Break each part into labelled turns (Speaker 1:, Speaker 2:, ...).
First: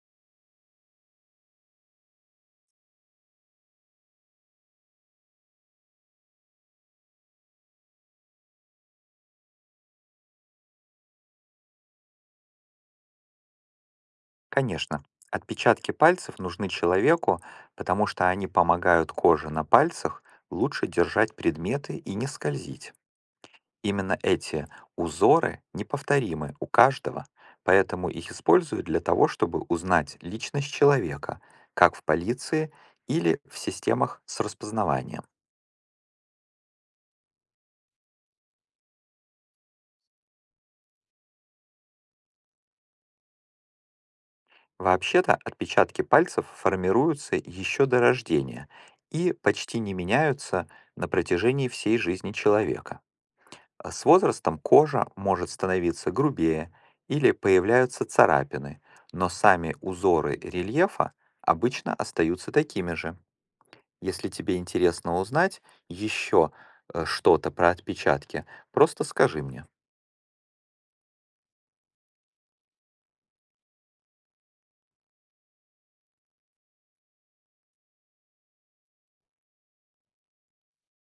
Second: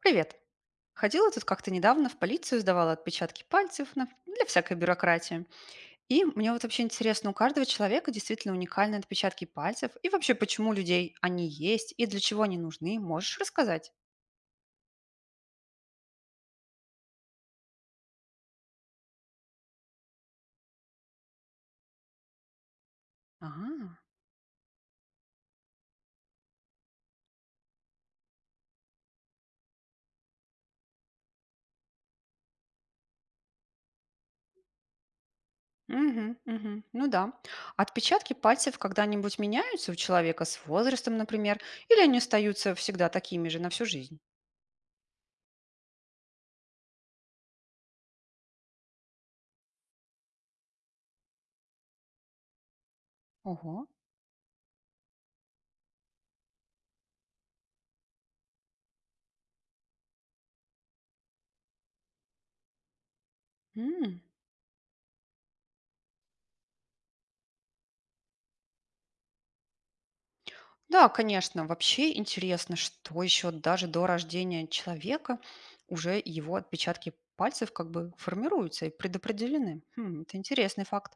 Speaker 1: Привет. Ходила тут как-то недавно в полицию, сдавала отпечатки пальцев для всякой бюрократии. И мне вот вообще интересно, у каждого человека действительно уникальные отпечатки пальцев. И вообще, почему у людей они есть и для чего они нужны, можешь рассказать?
Speaker 2: Конечно, отпечатки пальцев нужны человеку, потому что они помогают коже на пальцах лучше держать предметы и не скользить.
Speaker 1: Ага.
Speaker 2: Именно эти узоры неповторимы у каждого, поэтому их используют для того, чтобы узнать личность человека, как в полиции или в системах с распознаванием.
Speaker 1: Мгм, мгм. Ну да. Отпечатки пальцев когда-нибудь меняются у человека с возрастом, например, или они остаются всегда такими же на всю жизнь?
Speaker 2: Вообще-то отпечатки пальцев формируются еще до рождения и почти не меняются на протяжении всей жизни человека.
Speaker 1: Ого.
Speaker 2: С возрастом кожа может становиться грубее или появляются царапины, но сами узоры рельефа обычно остаются такими же.
Speaker 1: М.
Speaker 2: Если тебе интересно узнать еще что-то про отпечатки, просто скажи мне.
Speaker 1: Да, конечно. Вообще интересно, что еще даже до рождения человека уже его отпечатки пальцев как бы формируются и предопределены. Хм, это интересный факт.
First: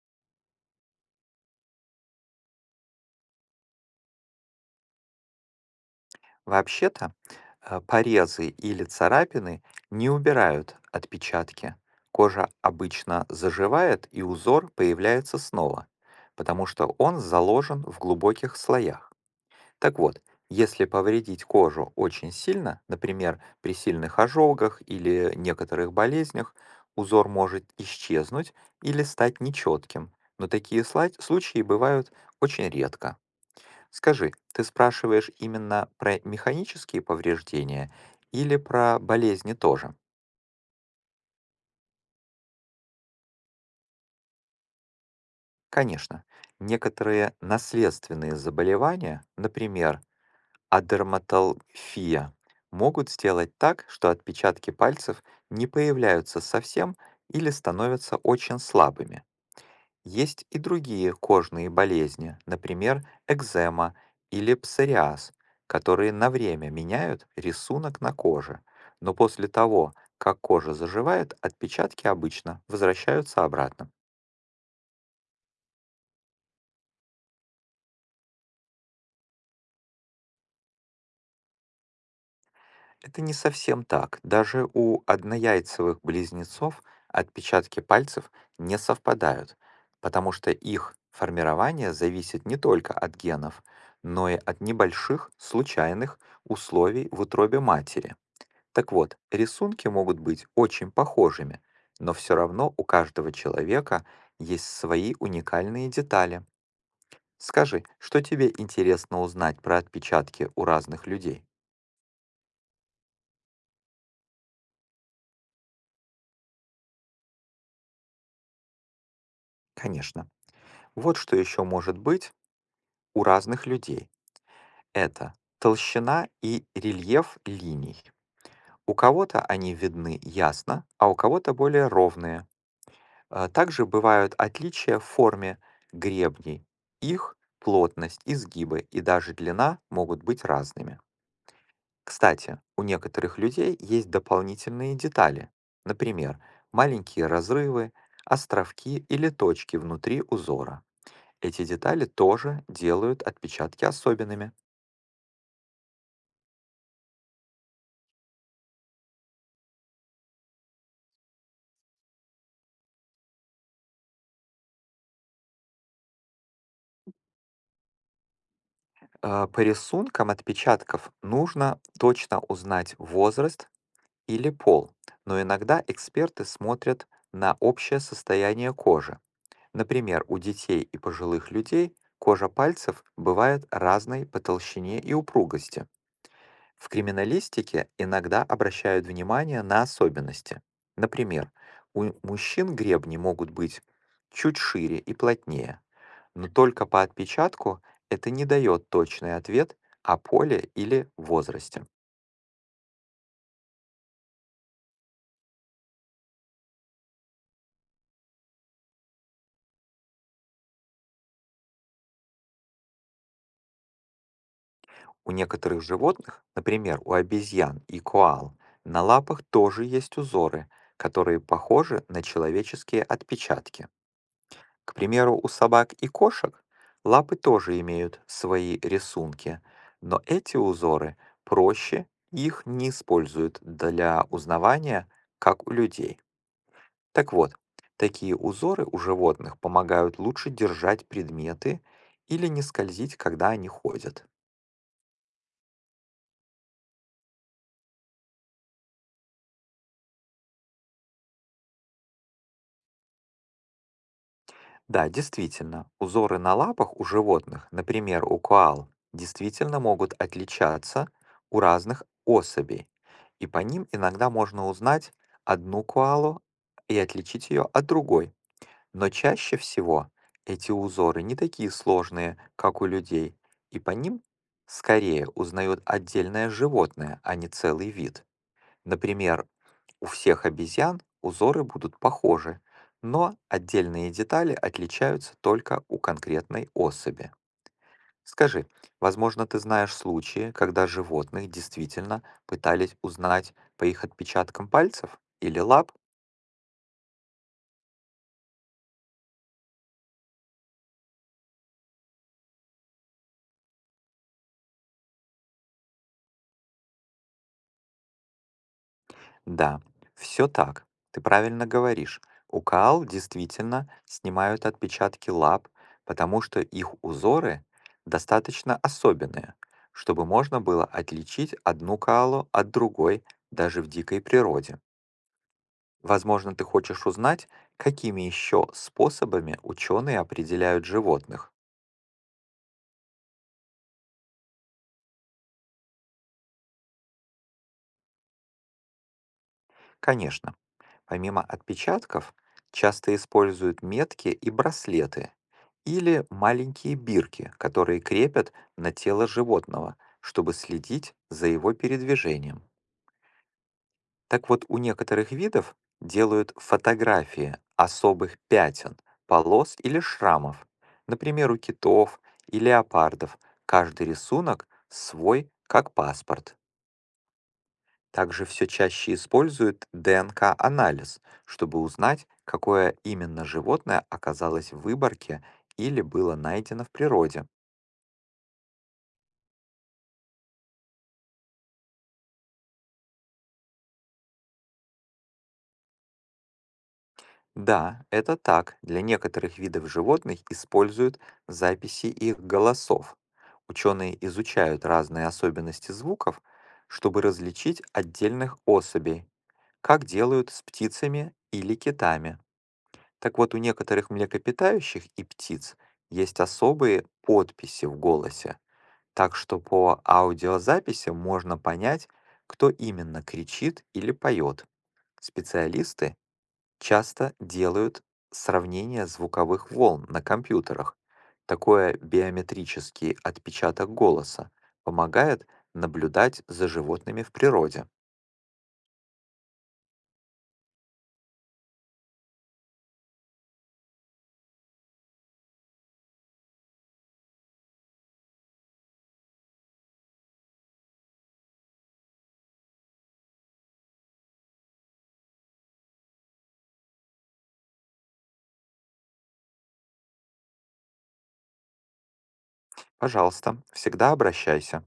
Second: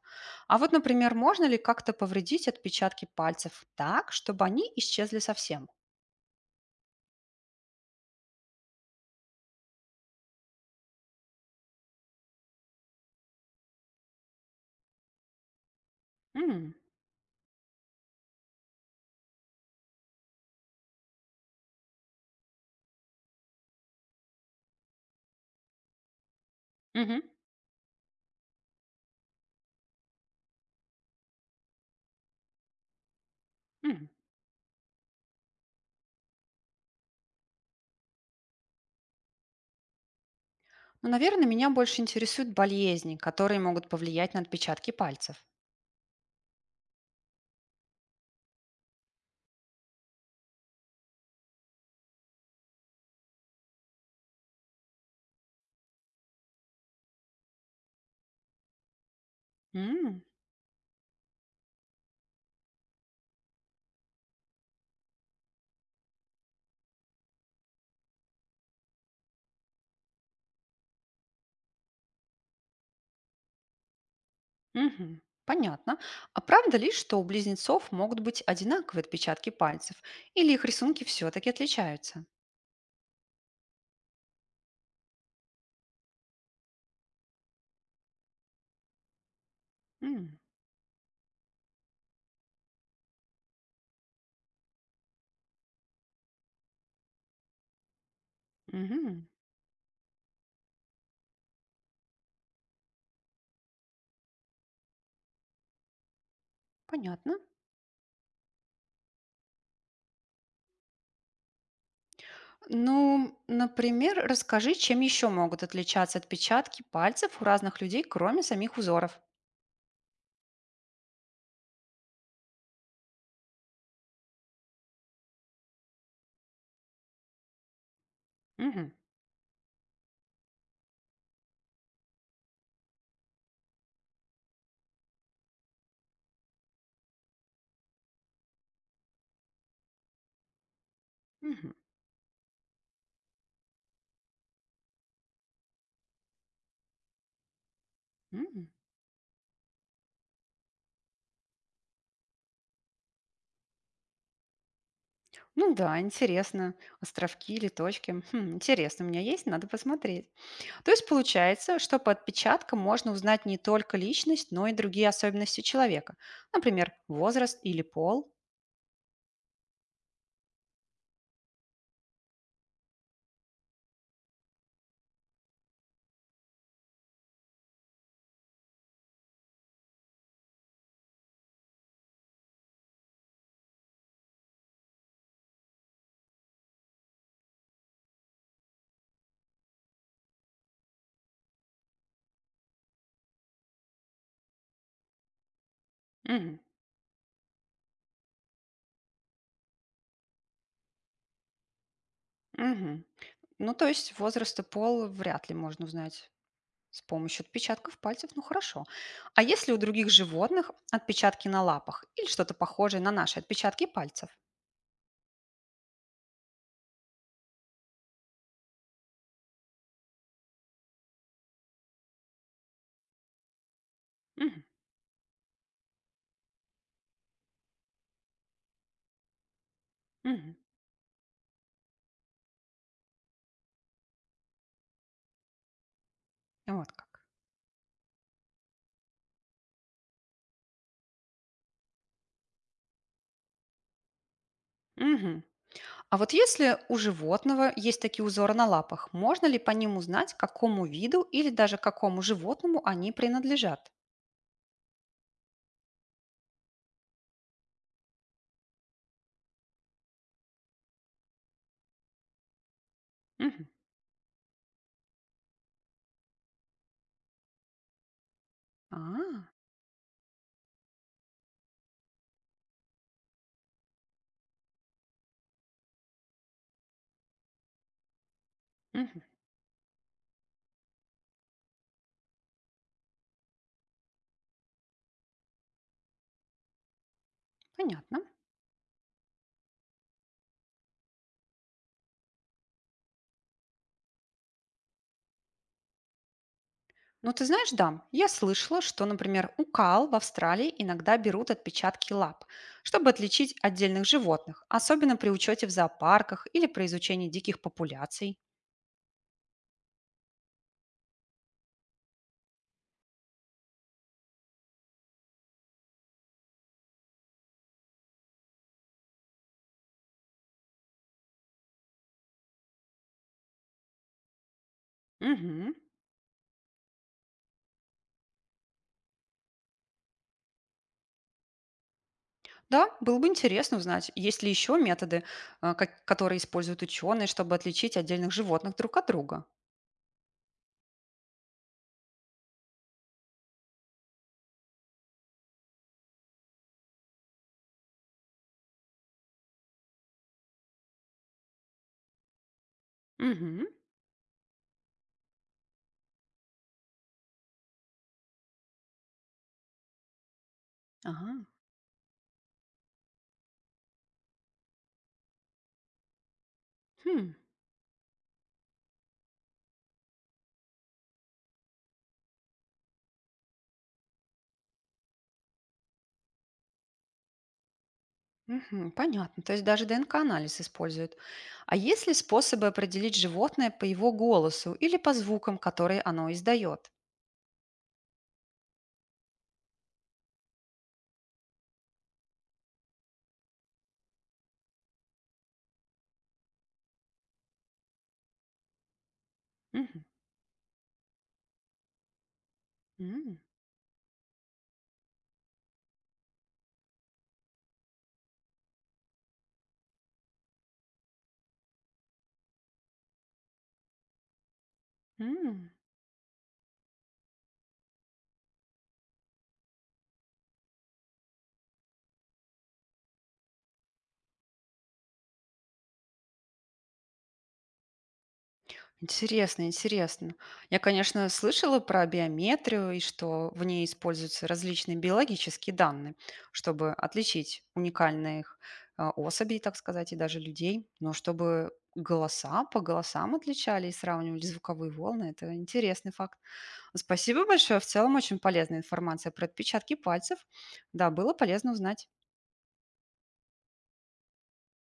Speaker 1: А вот, например, можно ли как-то повредить отпечатки пальцев так, чтобы они исчезли совсем?
Speaker 2: Вообще-то порезы или царапины не убирают отпечатки. Кожа обычно заживает и узор появляется снова, потому
Speaker 1: М,
Speaker 2: что он заложен в глубоких слоях. Так вот, если повредить кожу очень сильно, например, при сильных ожогах или некоторых болезнях,
Speaker 1: мгм,
Speaker 2: узор может исчезнуть или стать нечетким, но такие случаи бывают очень редко.
Speaker 1: м.
Speaker 2: Скажи, ты спрашиваешь именно про механические повреждения или про болезни тоже?
Speaker 1: Ну, наверное, меня больше интересуют болезни, которые могут повлиять на отпечатки пальцев.
Speaker 2: Конечно, некоторые наследственные заболевания, например, дерматолфия могут сделать так, что отпечатки пальцев не появляются совсем или становятся очень слабыми. Есть и другие кожные болезни, например, экзема или псориаз, которые на время меняют рисунок на коже, но после того, как кожа заживает, отпечатки обычно возвращаются обратно.
Speaker 1: Мгм. Понятно. А правда ли, что у близнецов могут быть одинаковые отпечатки пальцев? Или их рисунки все-таки отличаются?
Speaker 2: Это не совсем так. Даже у однояйцевых близнецов отпечатки пальцев не совпадают, потому
Speaker 1: М,
Speaker 2: что их формирование зависит не только от генов, но и от небольших случайных условий в утробе матери. Так вот,
Speaker 1: мгм.
Speaker 2: рисунки могут быть очень похожими, но все равно у каждого человека есть свои уникальные детали.
Speaker 1: Понятно.
Speaker 2: Скажи, что тебе интересно узнать про отпечатки у разных людей?
Speaker 1: Ну, например, расскажи, чем еще могут отличаться отпечатки пальцев у разных людей, кроме самих узоров.
Speaker 2: Конечно. Вот что еще может быть у разных людей, это толщина и рельеф линий.
Speaker 1: Мгм.
Speaker 2: У кого-то они видны ясно, а у кого-то более ровные. Также бывают отличия в форме гребней. Их плотность, изгибы и даже длина могут быть разными.
Speaker 1: Мгм.
Speaker 2: Кстати, у некоторых людей есть дополнительные детали. Например, маленькие разрывы,
Speaker 1: Мгм.
Speaker 2: островки или точки внутри узора. Эти детали тоже делают отпечатки особенными.
Speaker 1: Ну да, интересно. Островки или точки. Хм, интересно, у меня есть, надо посмотреть. То есть получается, что по отпечаткам можно узнать не только личность, но и другие особенности человека. Например, возраст или пол.
Speaker 2: По рисункам отпечатков нужно точно узнать возраст или пол, но иногда эксперты смотрят на общее состояние кожи. Например, у детей и пожилых людей кожа пальцев бывает разной по толщине и упругости. В криминалистике иногда обращают внимание на особенности. Например, у мужчин гребни могут быть чуть шире и плотнее, но
Speaker 1: Мгм.
Speaker 2: только по отпечатку это не дает точный ответ о поле или возрасте.
Speaker 1: Мгм. Ну, то есть возраст и пол вряд ли можно узнать с помощью отпечатков пальцев. Ну, хорошо. А если у других животных отпечатки на лапах или что-то похожее на наши отпечатки пальцев?
Speaker 2: У некоторых животных, например, у обезьян и коал, на лапах тоже есть узоры, которые похожи на человеческие отпечатки.
Speaker 1: Мгм.
Speaker 2: К примеру, у собак и кошек лапы тоже имеют свои рисунки, но
Speaker 1: Мгм.
Speaker 2: эти узоры проще, и их не используют для узнавания, как у людей.
Speaker 1: Вот как.
Speaker 2: Так вот, такие узоры у животных помогают лучше держать предметы или не скользить, когда они ходят.
Speaker 1: Мгм. А вот если у животного есть такие узоры на лапах, можно ли по ним узнать, к какому виду или даже какому животному они принадлежат?
Speaker 2: Да, действительно, узоры на лапах у животных, например, у коал, действительно могут отличаться у разных особей, и по
Speaker 1: Мгм.
Speaker 2: ним иногда можно узнать одну коалу и отличить ее от другой. Но
Speaker 1: А,
Speaker 2: чаще всего эти узоры не такие сложные, как у людей, и по ним скорее узнают отдельное животное, а не целый вид.
Speaker 1: мгм.
Speaker 2: Например, у всех обезьян узоры будут похожи, но отдельные детали отличаются только у конкретной особи.
Speaker 1: Понятно.
Speaker 2: Скажи, возможно, ты знаешь случаи, когда животных действительно пытались узнать по их отпечаткам пальцев или лап?
Speaker 1: Ну, ты знаешь, да, я слышала, что, например, у кал в Австралии иногда берут отпечатки лап, чтобы отличить отдельных животных, особенно при учете в зоопарках или при изучении диких популяций.
Speaker 2: Да, все так. Ты правильно говоришь. У коал действительно снимают отпечатки лап, потому что их узоры достаточно особенные, чтобы можно было отличить одну коалу от другой даже в дикой природе.
Speaker 1: Мгм.
Speaker 2: Возможно, ты хочешь узнать, какими еще способами ученые определяют животных.
Speaker 1: Да, было бы интересно узнать, есть ли еще методы, а, которые используют ученые, чтобы отличить отдельных животных друг от друга.
Speaker 2: Конечно, помимо отпечатков, часто используют метки и браслеты или маленькие бирки, которые крепят на тело животного, чтобы следить за его передвижением.
Speaker 1: Мгм.
Speaker 2: Так вот, у некоторых видов делают фотографии особых пятен, полос или шрамов.
Speaker 1: Ага.
Speaker 2: Например, у китов и леопардов каждый рисунок свой, как паспорт.
Speaker 1: Хм.
Speaker 2: Также все чаще используют ДНК-анализ, чтобы узнать, какое именно животное оказалось в выборке или было найдено в природе.
Speaker 1: Мгм. Понятно. То есть даже ДНК-анализ используют. А есть ли способы определить животное по его голосу или по звукам, которые оно издает?
Speaker 2: Да, это так, для некоторых видов животных используют записи их голосов. Ученые изучают разные особенности звуков, чтобы различить отдельных особей,
Speaker 1: Мгм.
Speaker 2: как делают с птицами или китами.
Speaker 1: М.
Speaker 2: Так вот, у некоторых млекопитающих и птиц есть особые подписи в голосе, так что по аудиозаписи можно понять, кто именно кричит или поет.
Speaker 1: М.
Speaker 2: Специалисты часто делают сравнение звуковых волн на компьютерах. Такое биометрический отпечаток голоса помогает наблюдать за животными в природе.
Speaker 1: Интересно, интересно. Я, конечно, слышала про биометрию и что в ней используются различные биологические данные, чтобы отличить уникальных особей, так сказать, и даже людей. Но чтобы голоса по голосам отличали и сравнивали звуковые волны, это интересный факт. Спасибо большое. В целом очень полезная информация про отпечатки пальцев. Да, было полезно узнать.
Speaker 2: Пожалуйста, всегда обращайся.